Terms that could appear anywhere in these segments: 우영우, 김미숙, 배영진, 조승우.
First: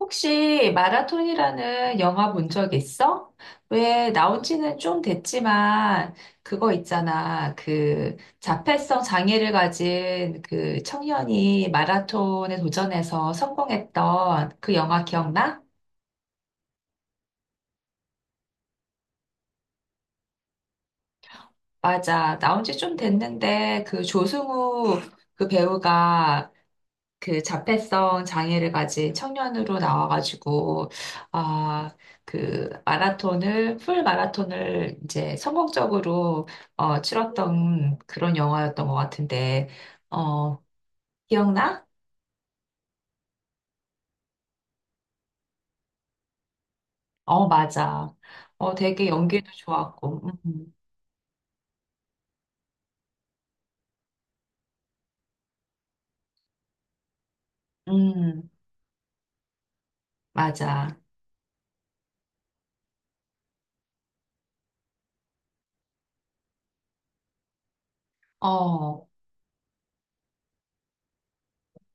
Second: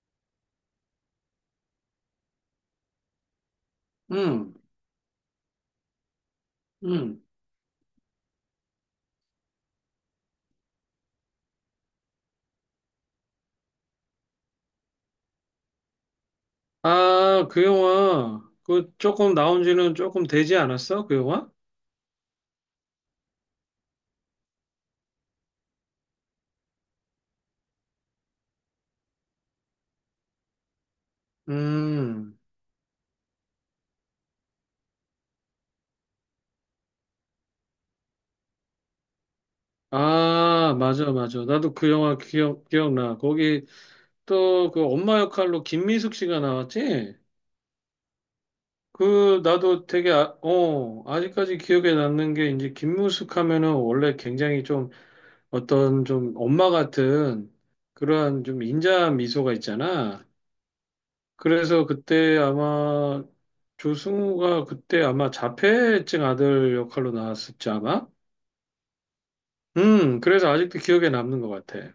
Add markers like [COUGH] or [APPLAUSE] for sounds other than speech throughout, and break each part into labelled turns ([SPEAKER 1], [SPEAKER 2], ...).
[SPEAKER 1] 혹시 마라톤이라는 영화 본 적 있어? 왜 나온
[SPEAKER 2] 응,
[SPEAKER 1] 지는 좀 됐지만 그거
[SPEAKER 2] 응.
[SPEAKER 1] 있잖아. 그 자폐성 장애를 가진 그 청년이 마라톤에 도전해서 성공했던 그 영화 기억나?
[SPEAKER 2] 아, 그 영화, 그 조금 나온 지는 조금 되지 않았어? 그 영화?
[SPEAKER 1] 맞아. 나온 지 좀 됐는데 그 조승우 그 배우가 그 자폐성 장애를 가진 청년으로 나와가지고 아,
[SPEAKER 2] 음.
[SPEAKER 1] 그 마라톤을 풀 마라톤을 이제 성공적으로 치렀던 그런 영화였던 것 같은데 어,
[SPEAKER 2] 아, 맞아, 맞아. 나도
[SPEAKER 1] 기억나?
[SPEAKER 2] 그 영화 기억나. 거기 또 그 엄마 역할로 김미숙 씨가 나왔지?
[SPEAKER 1] 어, 맞아. 어, 되게
[SPEAKER 2] 그,
[SPEAKER 1] 연기도
[SPEAKER 2] 나도 되게,
[SPEAKER 1] 좋았고.
[SPEAKER 2] 아, 어, 아직까지 기억에 남는 게 이제 김미숙 하면은 원래 굉장히 좀 어떤 좀 엄마 같은
[SPEAKER 1] 음,
[SPEAKER 2] 그러한
[SPEAKER 1] 음,
[SPEAKER 2] 좀 인자 미소가 있잖아.
[SPEAKER 1] 맞아.
[SPEAKER 2] 그래서 그때 아마 조승우가 그때 아마 자폐증 아들 역할로 나왔었지 아마?
[SPEAKER 1] 어.
[SPEAKER 2] 그래서 아직도 기억에 남는 것 같아.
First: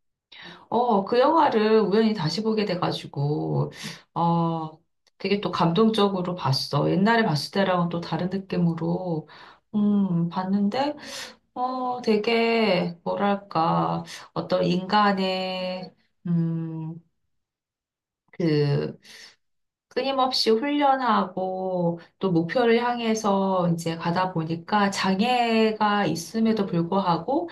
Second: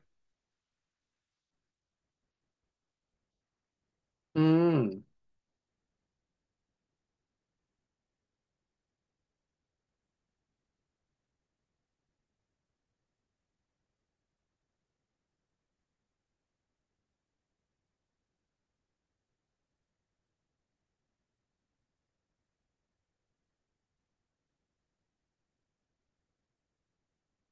[SPEAKER 1] 그 영화를 우연히 다시 보게 돼가지고, 어,
[SPEAKER 2] 음,
[SPEAKER 1] 되게 또 감동적으로 봤어. 옛날에 봤을 때랑은 또 다른 느낌으로, 봤는데, 어, 되게, 뭐랄까, 어떤 인간의, 음, 그, 끊임없이 훈련하고, 또 목표를 향해서 이제 가다 보니까 장애가 있음에도 불구하고,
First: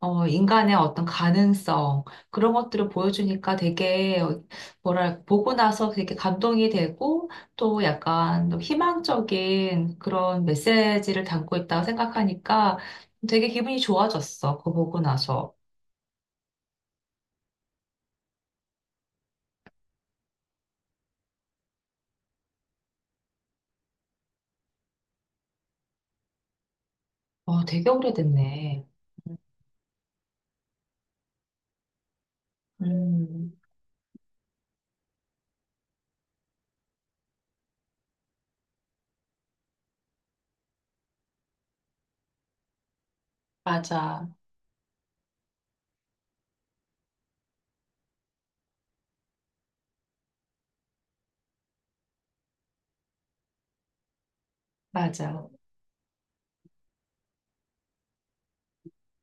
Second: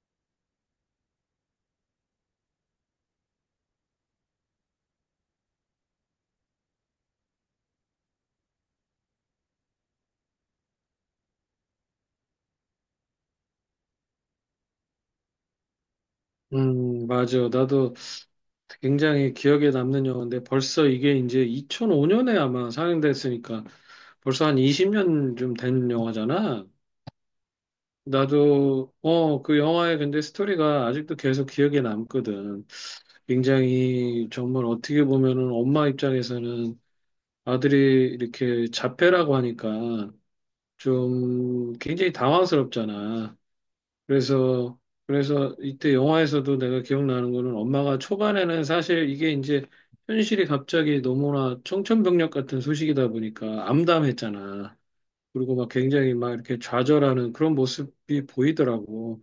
[SPEAKER 1] 어, 인간의 어떤 가능성, 그런 것들을 보여주니까 되게, 보고 나서 되게 감동이 되고, 또 약간 또 희망적인 그런 메시지를 담고 있다고 생각하니까 되게 기분이 좋아졌어. 그거 보고 나서.
[SPEAKER 2] 맞아. 나도 굉장히 기억에 남는 영화인데 벌써 이게 이제 2005년에 아마 상영됐으니까 벌써 한 20년 좀 된 영화잖아.
[SPEAKER 1] 어, 되게 오래됐네.
[SPEAKER 2] 나도, 어, 그 영화의 근데 스토리가 아직도 계속 기억에 남거든.
[SPEAKER 1] 음,
[SPEAKER 2] 굉장히 정말 어떻게 보면은 엄마 입장에서는 아들이 이렇게 자폐라고 하니까 좀 굉장히 당황스럽잖아.
[SPEAKER 1] 맞아,
[SPEAKER 2] 그래서, 그래서 이때 영화에서도 내가 기억나는 거는 엄마가 초반에는 사실 이게 이제 현실이 갑자기 너무나 청천벽력 같은 소식이다 보니까 암담했잖아.
[SPEAKER 1] 맞아.
[SPEAKER 2] 그리고 막 굉장히 막 이렇게 좌절하는 그런 모습이 보이더라고.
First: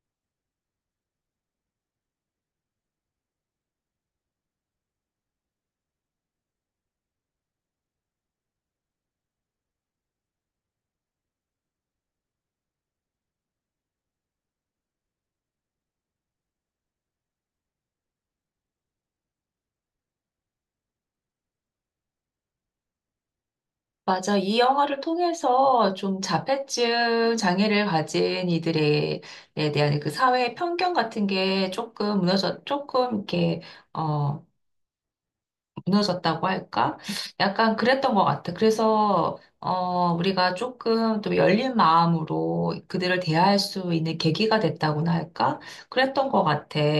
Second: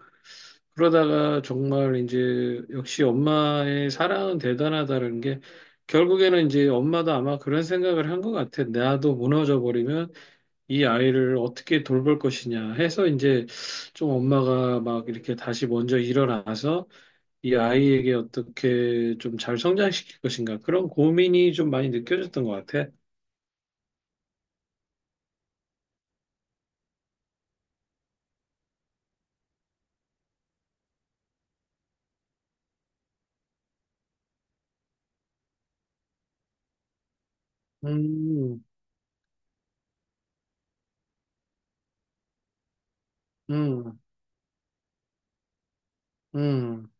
[SPEAKER 2] 그러다가 정말 이제 역시 엄마의 사랑은 대단하다는 게 결국에는 이제 엄마도 아마 그런 생각을 한 것 같아. 나도 무너져 버리면 이 아이를 어떻게 돌볼 것이냐 해서 이제 좀 엄마가 막 이렇게 다시 먼저 일어나서 이 아이에게 어떻게 좀 잘 성장시킬 것인가 그런 고민이 좀 많이 느껴졌던 것 같아.
[SPEAKER 1] 맞아. 이 영화를 통해서 좀 자폐증 장애를 가진 이들에 에 대한 그 사회의 편견 같은 게 조금 조금 이렇게, 어, 무너졌다고 할까? 약간 그랬던 것 같아.
[SPEAKER 2] 음,
[SPEAKER 1] 그래서, 어, 우리가 조금 또 열린 마음으로 그들을 대할 수
[SPEAKER 2] 음,
[SPEAKER 1] 있는 계기가 됐다고나 할까? 그랬던 것 같아.
[SPEAKER 2] 음,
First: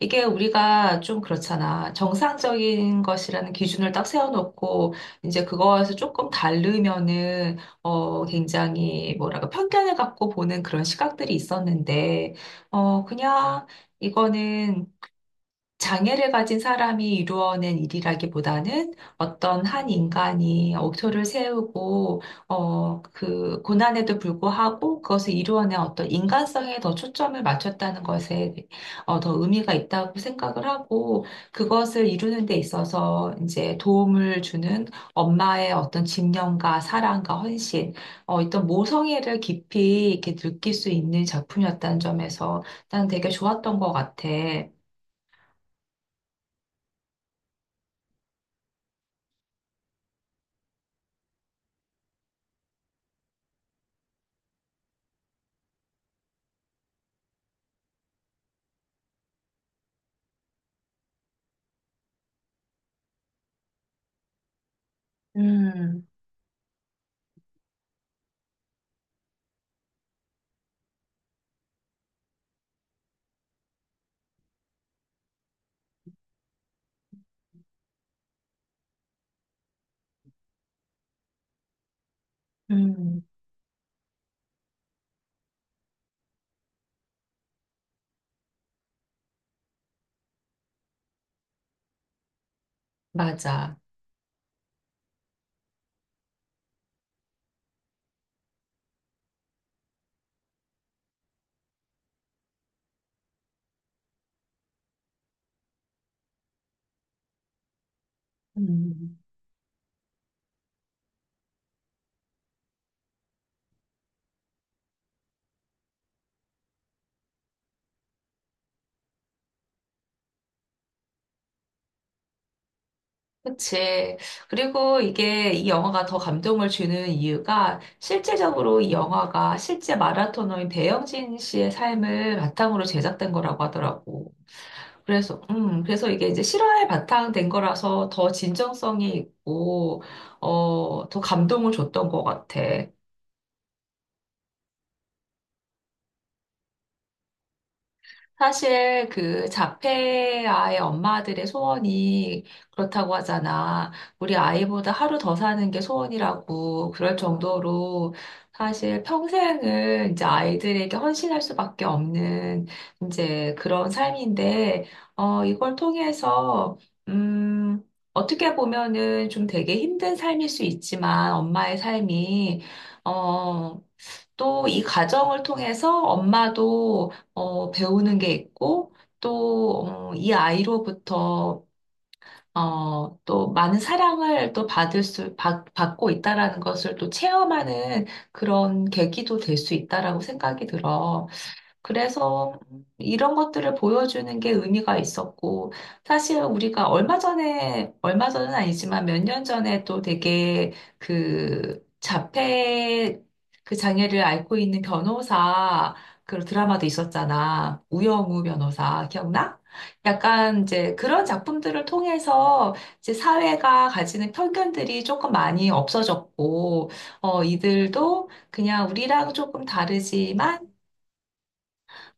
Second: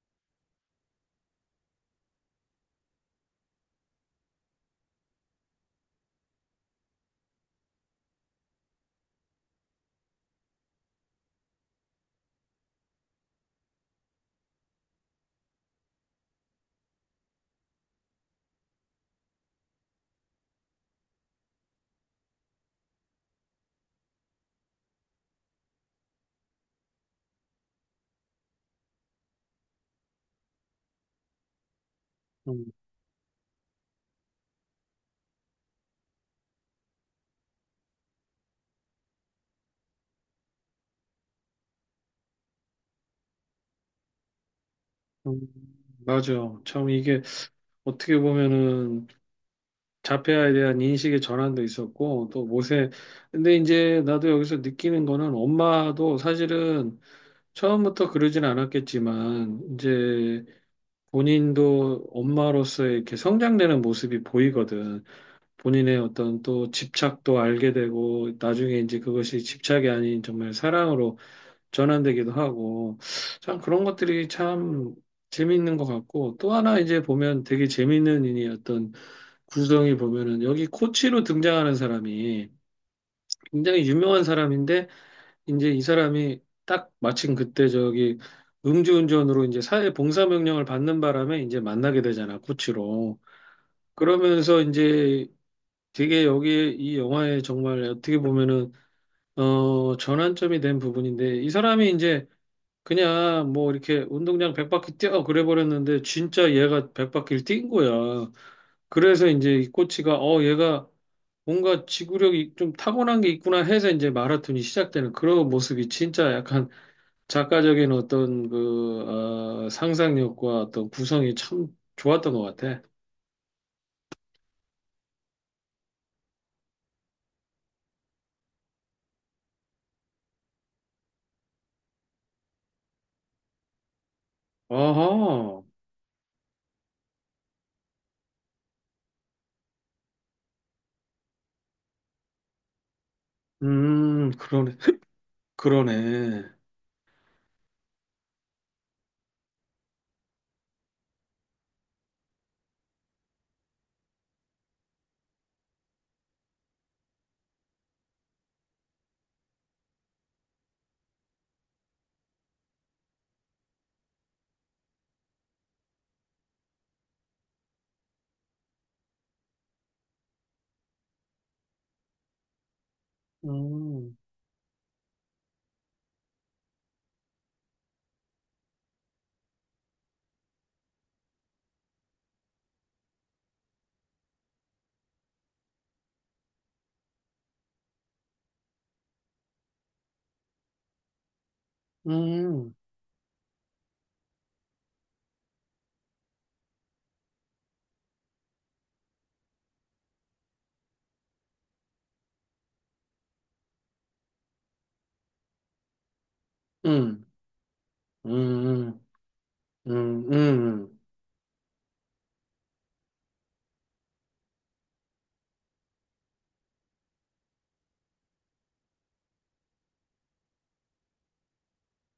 [SPEAKER 1] 이게 우리가 좀 그렇잖아. 정상적인 것이라는 기준을 딱 세워놓고, 이제 그거에서 조금 다르면은, 어, 굉장히 뭐랄까, 편견을 갖고 보는 그런 시각들이 있었는데, 그냥, 이거는 장애를 가진 사람이 이루어낸 일이라기보다는 어떤 한 인간이 억초를 세우고, 어, 그 고난에도 불구하고 그것을 이루어낸 어떤 인간성에 더 초점을 맞췄다는 것에 더 의미가 있다고 생각을 하고, 그것을 이루는 데
[SPEAKER 2] 음,
[SPEAKER 1] 있어서 이제 도움을 주는 엄마의 어떤 집념과 사랑과 헌신, 어떤 모성애를 깊이 이렇게 느낄 수 있는 작품이었다는 점에서 난 되게 좋았던 것 같아.
[SPEAKER 2] 음. 맞아. 참 이게 어떻게 보면은 자폐아에 대한 인식의 전환도 있었고 또 모세 근데 이제 나도 여기서 느끼는 거는 엄마도 사실은 처음부터 그러진 않았겠지만 이제 본인도 엄마로서 이렇게 성장되는 모습이 보이거든. 본인의
[SPEAKER 1] 음.
[SPEAKER 2] 어떤 또 집착도 알게 되고 나중에 이제 그것이 집착이 아닌 정말 사랑으로 전환되기도 하고 참 그런 것들이 참 재미있는 것 같고 또 하나 이제 보면 되게 재미있는 일이 어떤 구성이 보면은 여기 코치로 등장하는 사람이
[SPEAKER 1] 음,
[SPEAKER 2] 굉장히 유명한 사람인데 이제 이 사람이 딱 마침 그때 저기 음주운전으로 이제 사회 봉사 명령을 받는 바람에 이제 만나게 되잖아 코치로.
[SPEAKER 1] 맞아.
[SPEAKER 2] 그러면서 이제 되게 여기 이 영화에 정말 어떻게 보면은 어 전환점이 된 부분인데 이 사람이 이제 그냥 뭐 이렇게 운동장 100바퀴 뛰어 그래 버렸는데 진짜 얘가 100바퀴를 뛴 거야.
[SPEAKER 1] 음,
[SPEAKER 2] 그래서 이제 이 코치가 어 얘가 뭔가 지구력이 좀 타고난 게 있구나 해서 이제 마라톤이 시작되는 그런 모습이 진짜 약간 작가적인 어떤 그 어, 상상력과 어떤 구성이 참 좋았던 것 같아.
[SPEAKER 1] 그치. 그리고 이게 이 영화가 더 감동을 주는 이유가 실제적으로 이 영화가 실제 마라토너인 배영진 씨의 삶을 바탕으로 제작된 거라고 하더라고. 그래서,
[SPEAKER 2] 아하.
[SPEAKER 1] 그래서 이게 이제 실화에 바탕된 거라서 더 진정성이 있고, 더 감동을 줬던 것 같아.
[SPEAKER 2] 그러네. 그러네.
[SPEAKER 1] 사실 그 자폐아의 엄마들의 소원이 그렇다고 하잖아. 우리 아이보다 하루 더 사는 게 소원이라고 그럴 정도로 사실 평생을 이제 아이들에게 헌신할 수밖에 없는 이제 그런 삶인데, 어, 이걸 통해서, 음, 어떻게 보면은 좀 되게 힘든 삶일 수 있지만 엄마의 삶이, 어,
[SPEAKER 2] 음.
[SPEAKER 1] 또 이 가정을 통해서 엄마도 배우는 게 있고, 또, 이 아이로부터, 또 많은 사랑을 또 받고 있다라는 것을 또 체험하는 그런 계기도 될 수 있다라고 생각이 들어. 그래서
[SPEAKER 2] 음.
[SPEAKER 1] 이런 것들을 보여주는 게 의미가 있었고, 사실 우리가 얼마 전은 아니지만 몇 년 전에 또 되게 그 자폐 그 장애를 앓고 있는 변호사 그 드라마도
[SPEAKER 2] 음.
[SPEAKER 1] 있었잖아. 우영우
[SPEAKER 2] 음.
[SPEAKER 1] 변호사, 기억나?
[SPEAKER 2] 음. 음.
[SPEAKER 1] 약간 이제
[SPEAKER 2] 음.
[SPEAKER 1] 그런 작품들을 통해서 이제 사회가 가지는 편견들이 조금 많이 없어졌고, 어, 이들도 그냥 우리랑 조금 다르지만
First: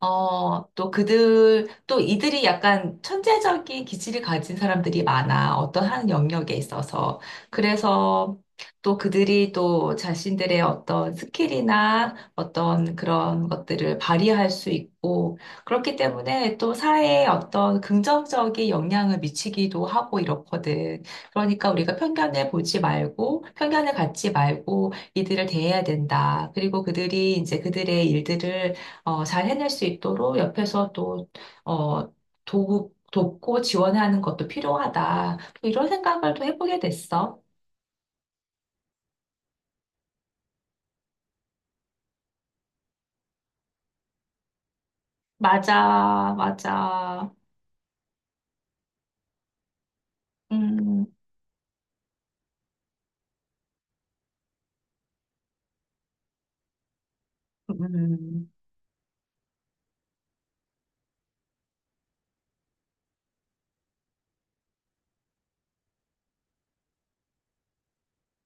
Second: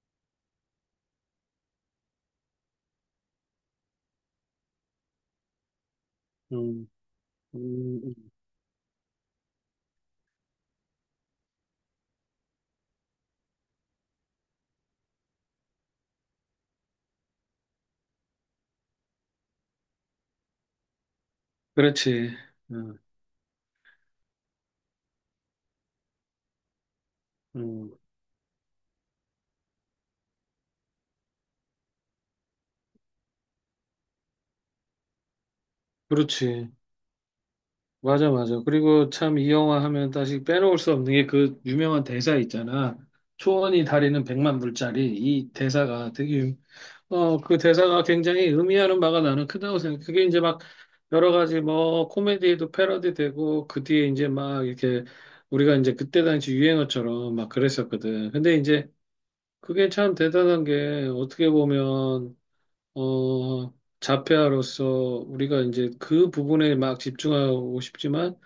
[SPEAKER 1] 또 이들이 약간 천재적인 기질을 가진 사람들이 많아. 어떤 한 영역에
[SPEAKER 2] 음.
[SPEAKER 1] 있어서.
[SPEAKER 2] 음,
[SPEAKER 1] 그래서 또 그들이 또 자신들의 어떤 스킬이나 어떤 그런 것들을 발휘할 수 있고, 그렇기 때문에 또 사회에 어떤 긍정적인 영향을 미치기도 하고 이렇거든. 그러니까 우리가
[SPEAKER 2] 그렇지.
[SPEAKER 1] 편견을 보지
[SPEAKER 2] 음,
[SPEAKER 1] 말고, 편견을 갖지 말고 이들을 대해야 된다. 그리고 그들이 이제
[SPEAKER 2] 음,
[SPEAKER 1] 그들의 일들을 잘 해낼 수 있도록 옆에서 또, 어, 돕고 지원하는 것도 필요하다. 이런 생각을 또
[SPEAKER 2] 그렇지.
[SPEAKER 1] 해보게 됐어.
[SPEAKER 2] 맞아, 맞아. 그리고 참 이 영화 하면 다시 빼놓을 수 없는 게 그 유명한 대사 있잖아. 초원이 다리는 백만 불짜리. 이 대사가
[SPEAKER 1] 맞아,
[SPEAKER 2] 되게, 유-
[SPEAKER 1] 맞아.
[SPEAKER 2] 어, 그 대사가 굉장히 의미하는 바가 나는 크다고 생각해. 그게 이제 막
[SPEAKER 1] 음,
[SPEAKER 2] 여러 가지 뭐 코미디에도 패러디 되고 그 뒤에 이제 막 이렇게 우리가 이제 그때 당시 유행어처럼 막 그랬었거든.
[SPEAKER 1] 음,
[SPEAKER 2] 근데 이제 그게 참 대단한 게 어떻게 보면 어, 자폐아로서 우리가 이제 그 부분에 막 집중하고 싶지만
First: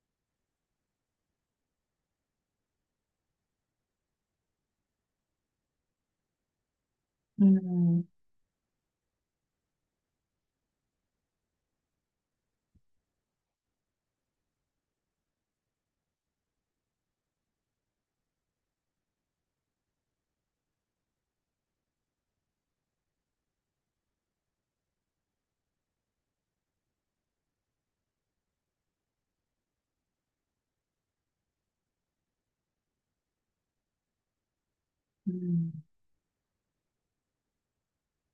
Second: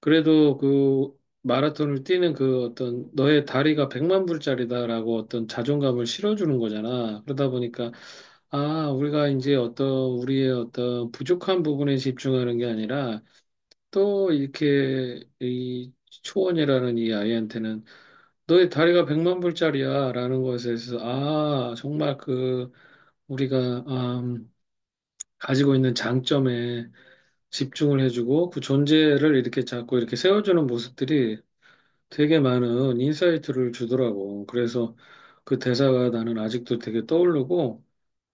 [SPEAKER 2] 그래도 그 마라톤을 뛰는 그 어떤 너의 다리가 백만 불짜리다라고 어떤 자존감을 실어주는 거잖아. 그러다 보니까
[SPEAKER 1] 음,
[SPEAKER 2] 아, 우리가 이제 어떤 우리의 어떤 부족한 부분에 집중하는 게 아니라 또 이렇게 이 초원이라는 이 아이한테는 너의 다리가 백만 불짜리야라는 것에 대해서 아, 정말 그 우리가 아, 가지고 있는 장점에 집중을 해주고 그 존재를 이렇게 자꾸 이렇게 세워주는 모습들이 되게 많은 인사이트를 주더라고. 그래서 그
[SPEAKER 1] 음.
[SPEAKER 2] 대사가 나는 아직도 되게 떠오르고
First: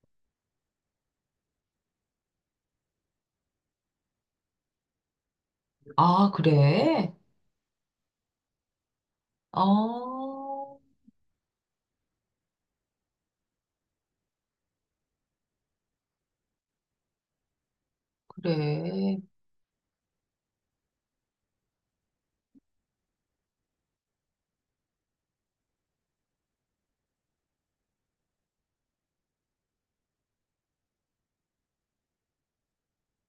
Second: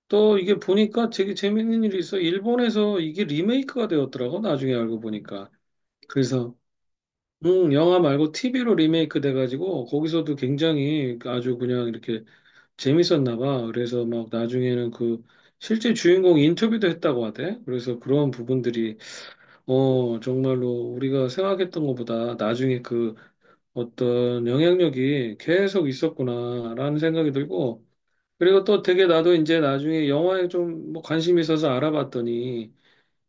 [SPEAKER 2] 또 이게 보니까 되게 재밌는 일이 있어. 일본에서 이게 리메이크가 되었더라고. 나중에 알고 보니까.
[SPEAKER 1] 아,
[SPEAKER 2] 그래서
[SPEAKER 1] 그래?
[SPEAKER 2] 영화 말고 TV로 리메이크 돼가지고 거기서도
[SPEAKER 1] 어,
[SPEAKER 2] 굉장히 아주 그냥 이렇게 재밌었나 봐. 그래서 막 나중에는 그 실제 주인공 인터뷰도 했다고 하대. 그래서 그런 부분들이
[SPEAKER 1] 그래.
[SPEAKER 2] 어, 정말로 우리가 생각했던 것보다 나중에 그 어떤 영향력이 계속 있었구나라는 생각이 들고, 그리고 또 되게 나도 이제 나중에 영화에 좀 뭐 관심이 있어서 알아봤더니,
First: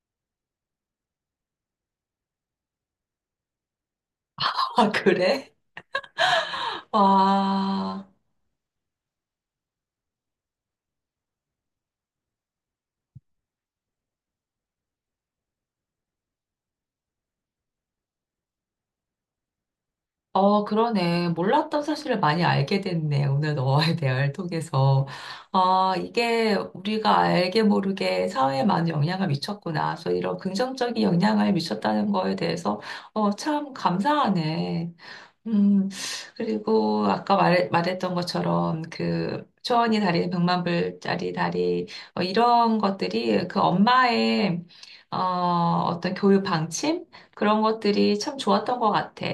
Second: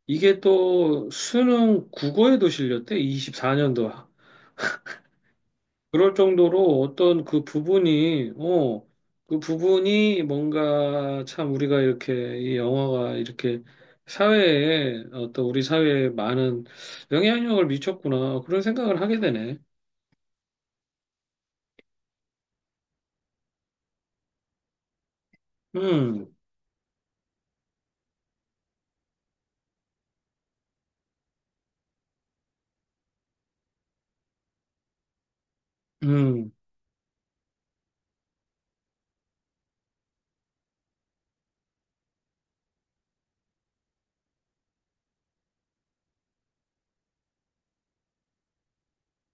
[SPEAKER 2] 이게 또 수능 국어에도 실렸대, 24년도.
[SPEAKER 1] [LAUGHS] 아, 그래?
[SPEAKER 2] 그럴 정도로 어떤 그
[SPEAKER 1] 와.
[SPEAKER 2] 부분이, 어, 그 부분이 뭔가 참 우리가 이렇게 이 영화가 이렇게 사회에 어떤 우리 사회에 많은 영향력을 미쳤구나. 그런 생각을 하게 되네.
[SPEAKER 1] 어, 그러네. 몰랐던 사실을 많이 알게 됐네. 오늘 너와의 [LAUGHS] 대화를 통해서. 아,
[SPEAKER 2] 음,
[SPEAKER 1] 이게 우리가 알게 모르게 사회에 많은 영향을 미쳤구나. 그래서 이런 긍정적인 영향을 미쳤다는 거에 대해서, 어, 참 감사하네. 음,
[SPEAKER 2] 음,
[SPEAKER 1] 그리고 아까 말했던 것처럼 그 초원이 다리, 백만불짜리 다리, 어, 이런 것들이 그 엄마의 어, 어떤 교육 방침? 그런 것들이 참 좋았던 것 같아.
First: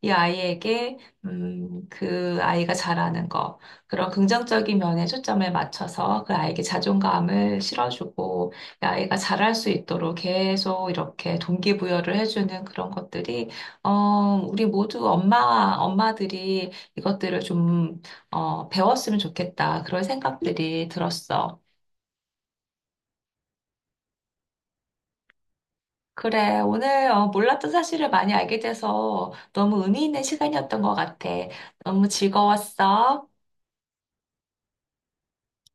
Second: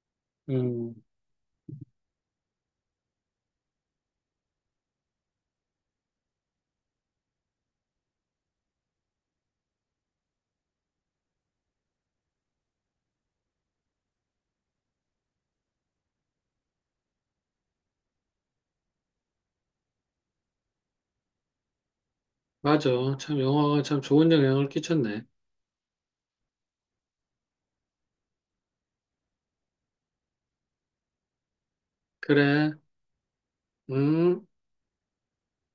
[SPEAKER 1] 이
[SPEAKER 2] 음.
[SPEAKER 1] 아이에게, 그 아이가 잘하는 거, 그런 긍정적인 면에 초점을 맞춰서 그 아이에게 자존감을 실어주고, 이 아이가 잘할 수 있도록 계속 이렇게 동기부여를 해주는 그런 것들이 어, 우리 모두 엄마와 엄마들이 이것들을 좀, 배웠으면 좋겠다. 그런 생각들이 들었어.
[SPEAKER 2] 맞아. 참 영화가 참 좋은 영향을 끼쳤네.
[SPEAKER 1] 그래, 오늘 몰랐던 사실을 많이 알게 돼서 너무 의미 있는 시간이었던 것 같아. 너무
[SPEAKER 2] 그래.
[SPEAKER 1] 즐거웠어.
[SPEAKER 2] 음.